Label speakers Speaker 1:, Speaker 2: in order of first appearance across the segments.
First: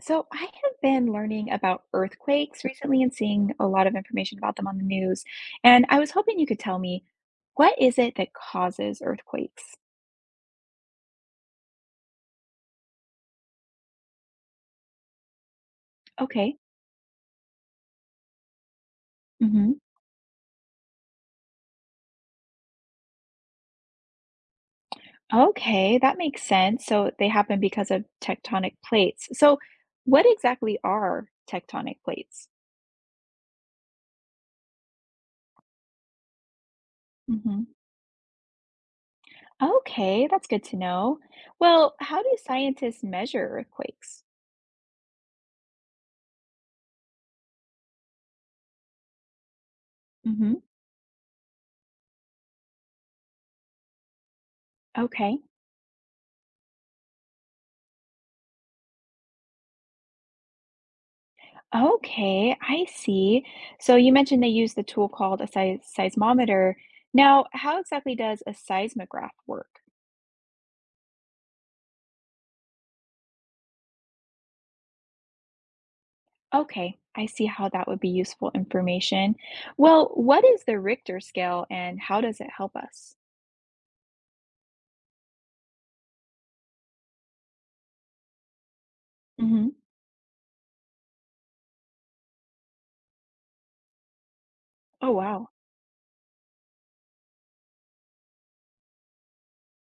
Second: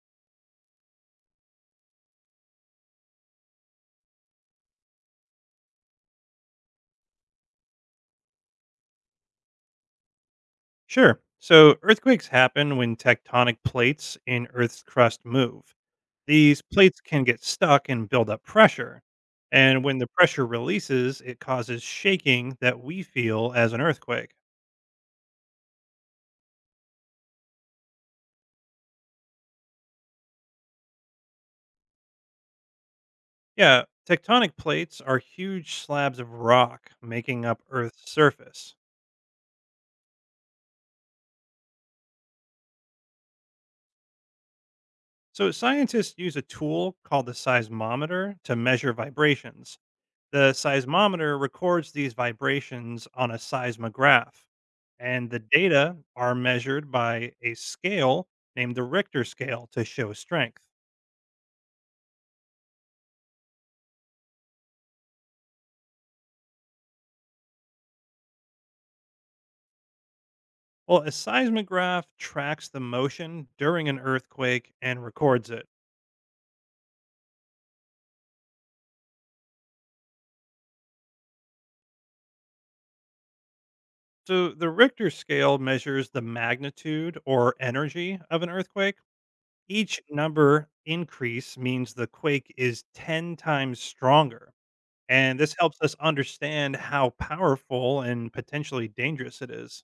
Speaker 1: So I have been learning about earthquakes recently and seeing a lot of information about them on the news. And I was hoping you could tell me, what is it that causes earthquakes?
Speaker 2: Sure. So earthquakes happen when tectonic plates in Earth's crust move.
Speaker 1: Okay.
Speaker 2: These plates can get stuck and build up pressure.
Speaker 1: Hmm.
Speaker 2: And when the pressure releases, it causes shaking that we feel as an earthquake.
Speaker 1: Okay, that makes sense. So they happen because of tectonic plates. So what exactly are tectonic plates?
Speaker 2: Yeah, tectonic plates are huge slabs of rock making up
Speaker 1: Hmm.
Speaker 2: Earth's surface.
Speaker 1: Okay, that's good to know. Well, how do scientists measure earthquakes?
Speaker 2: So scientists use a tool called the seismometer to measure vibrations. The
Speaker 1: Hmm.
Speaker 2: seismometer records these vibrations on a seismograph, and the
Speaker 1: Okay.
Speaker 2: data are measured by a scale named the Richter scale to show strength.
Speaker 1: Okay, I see. So you mentioned they use the tool called a seismometer. Now, how exactly does a seismograph work?
Speaker 2: Well, a seismograph tracks the motion during an earthquake and records it.
Speaker 1: Okay, I see how that would be useful information. Well, what is the Richter scale and how does it help us?
Speaker 2: So the Richter scale measures the magnitude or energy of an earthquake.
Speaker 1: Hmm.
Speaker 2: Each number increase means the quake is 10 times stronger.
Speaker 1: Oh,
Speaker 2: And
Speaker 1: wow.
Speaker 2: this helps us understand how powerful and potentially dangerous it is.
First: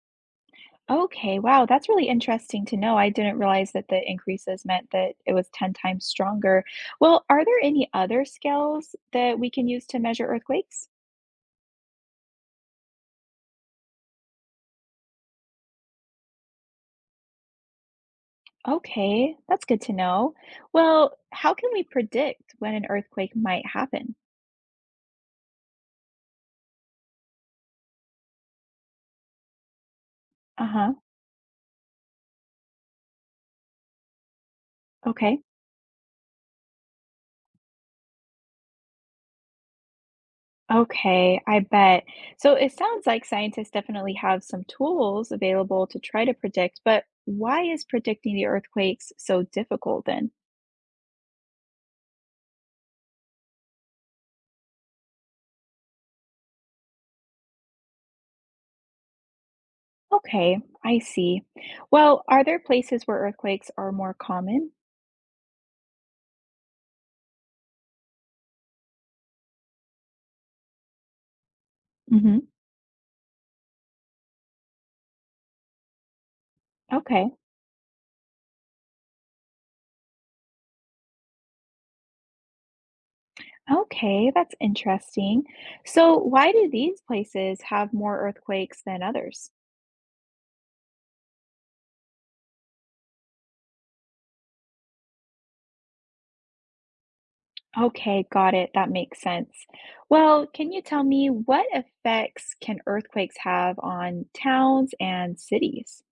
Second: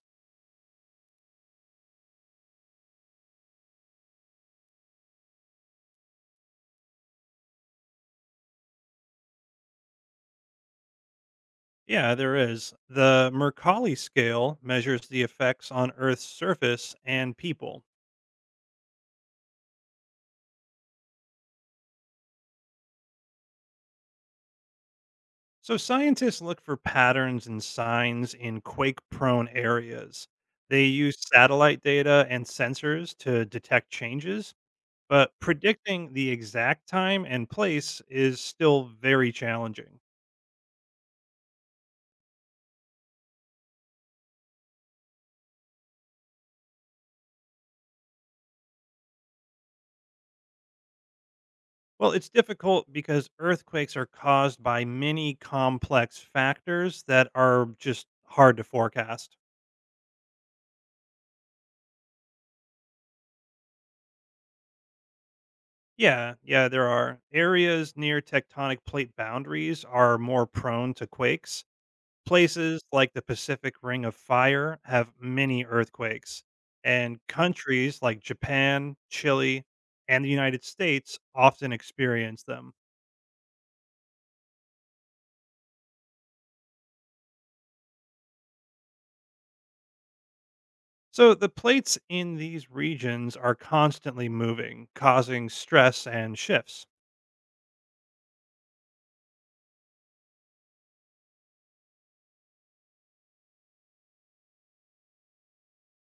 Speaker 1: Okay, wow, that's really interesting to know. I didn't realize that the increases meant that it was 10 times stronger. Well, are there any other scales that we can use to measure earthquakes?
Speaker 2: Yeah, there is. The Mercalli scale measures the effects on Earth's surface and people.
Speaker 1: Okay, that's good to know. Well, how can we predict when an earthquake might happen?
Speaker 2: So scientists look for patterns and signs in quake prone areas. They
Speaker 1: Uh-huh.
Speaker 2: use satellite data and sensors to detect changes, but
Speaker 1: Okay.
Speaker 2: predicting the exact time and place is still very challenging.
Speaker 1: Okay, I bet. So it sounds like scientists definitely have some tools available to try to predict, but why is predicting the earthquakes so difficult then?
Speaker 2: Well, it's difficult because earthquakes are caused by many complex factors that are just hard to forecast.
Speaker 1: Okay, I see. Well, are there places where earthquakes are more common?
Speaker 2: Yeah, yeah, there are. Areas near tectonic plate boundaries are more prone to quakes.
Speaker 1: Hmm.
Speaker 2: Places like the Pacific Ring of Fire have many earthquakes. And
Speaker 1: Okay.
Speaker 2: countries like Japan, Chile, and the United States often experience them.
Speaker 1: Okay, that's interesting. So why do these places have more earthquakes than others?
Speaker 2: So the plates in these regions are constantly moving, causing stress and shifts.
Speaker 1: Okay, got it. That makes sense. Well, can you tell me, what effects can earthquakes have on towns and cities?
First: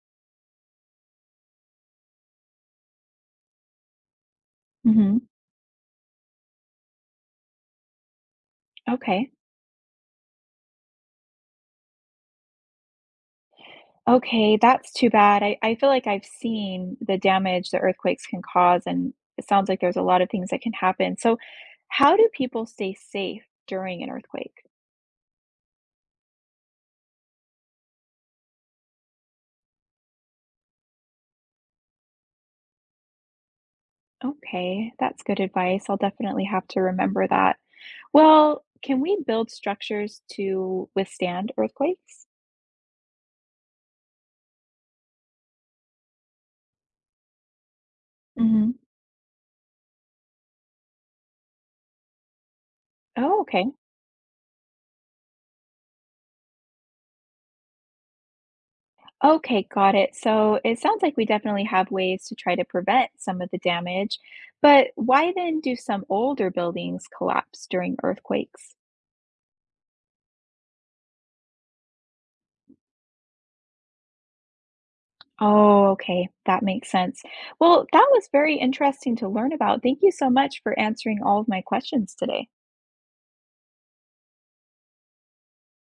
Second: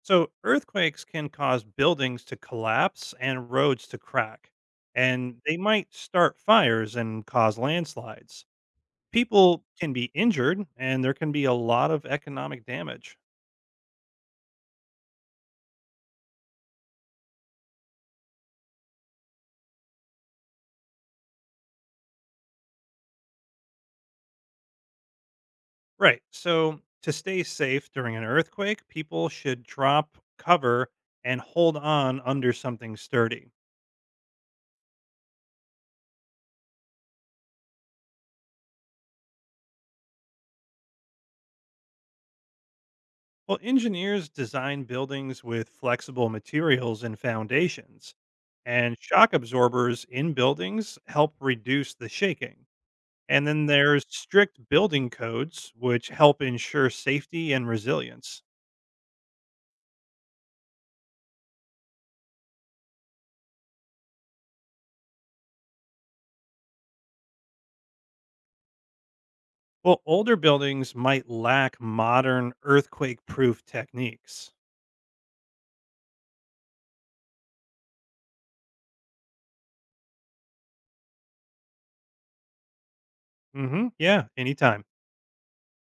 Speaker 2: So earthquakes can cause buildings to collapse and roads to crack,
Speaker 1: Hmm.
Speaker 2: and they might start fires and cause landslides.
Speaker 1: Okay.
Speaker 2: People can be injured, and there can be a lot of economic damage.
Speaker 1: Okay, that's too bad. I feel like I've seen the damage that earthquakes can cause, and it sounds like there's a lot of things that can happen. So how do people stay safe during an earthquake?
Speaker 2: Right. So to stay safe during an earthquake, people should drop cover and hold on under something sturdy.
Speaker 1: Okay, that's good advice. I'll definitely have to remember that. Well, can we build structures to withstand earthquakes?
Speaker 2: Well, engineers design buildings with flexible materials and foundations,
Speaker 1: Hmm.
Speaker 2: and shock absorbers in buildings help reduce the shaking.
Speaker 1: Oh,
Speaker 2: And
Speaker 1: okay.
Speaker 2: then there's strict building codes, which help ensure safety and resilience.
Speaker 1: Okay, got it. So it sounds like we definitely have ways to try to prevent some of the damage, but why then do some older buildings collapse during earthquakes?
Speaker 2: Well, older buildings might lack modern earthquake proof techniques.
Speaker 1: Oh, okay, that makes sense. Well, that was very interesting to learn about. Thank you so much for answering all of my questions today.
Speaker 2: Hmm. Yeah, anytime.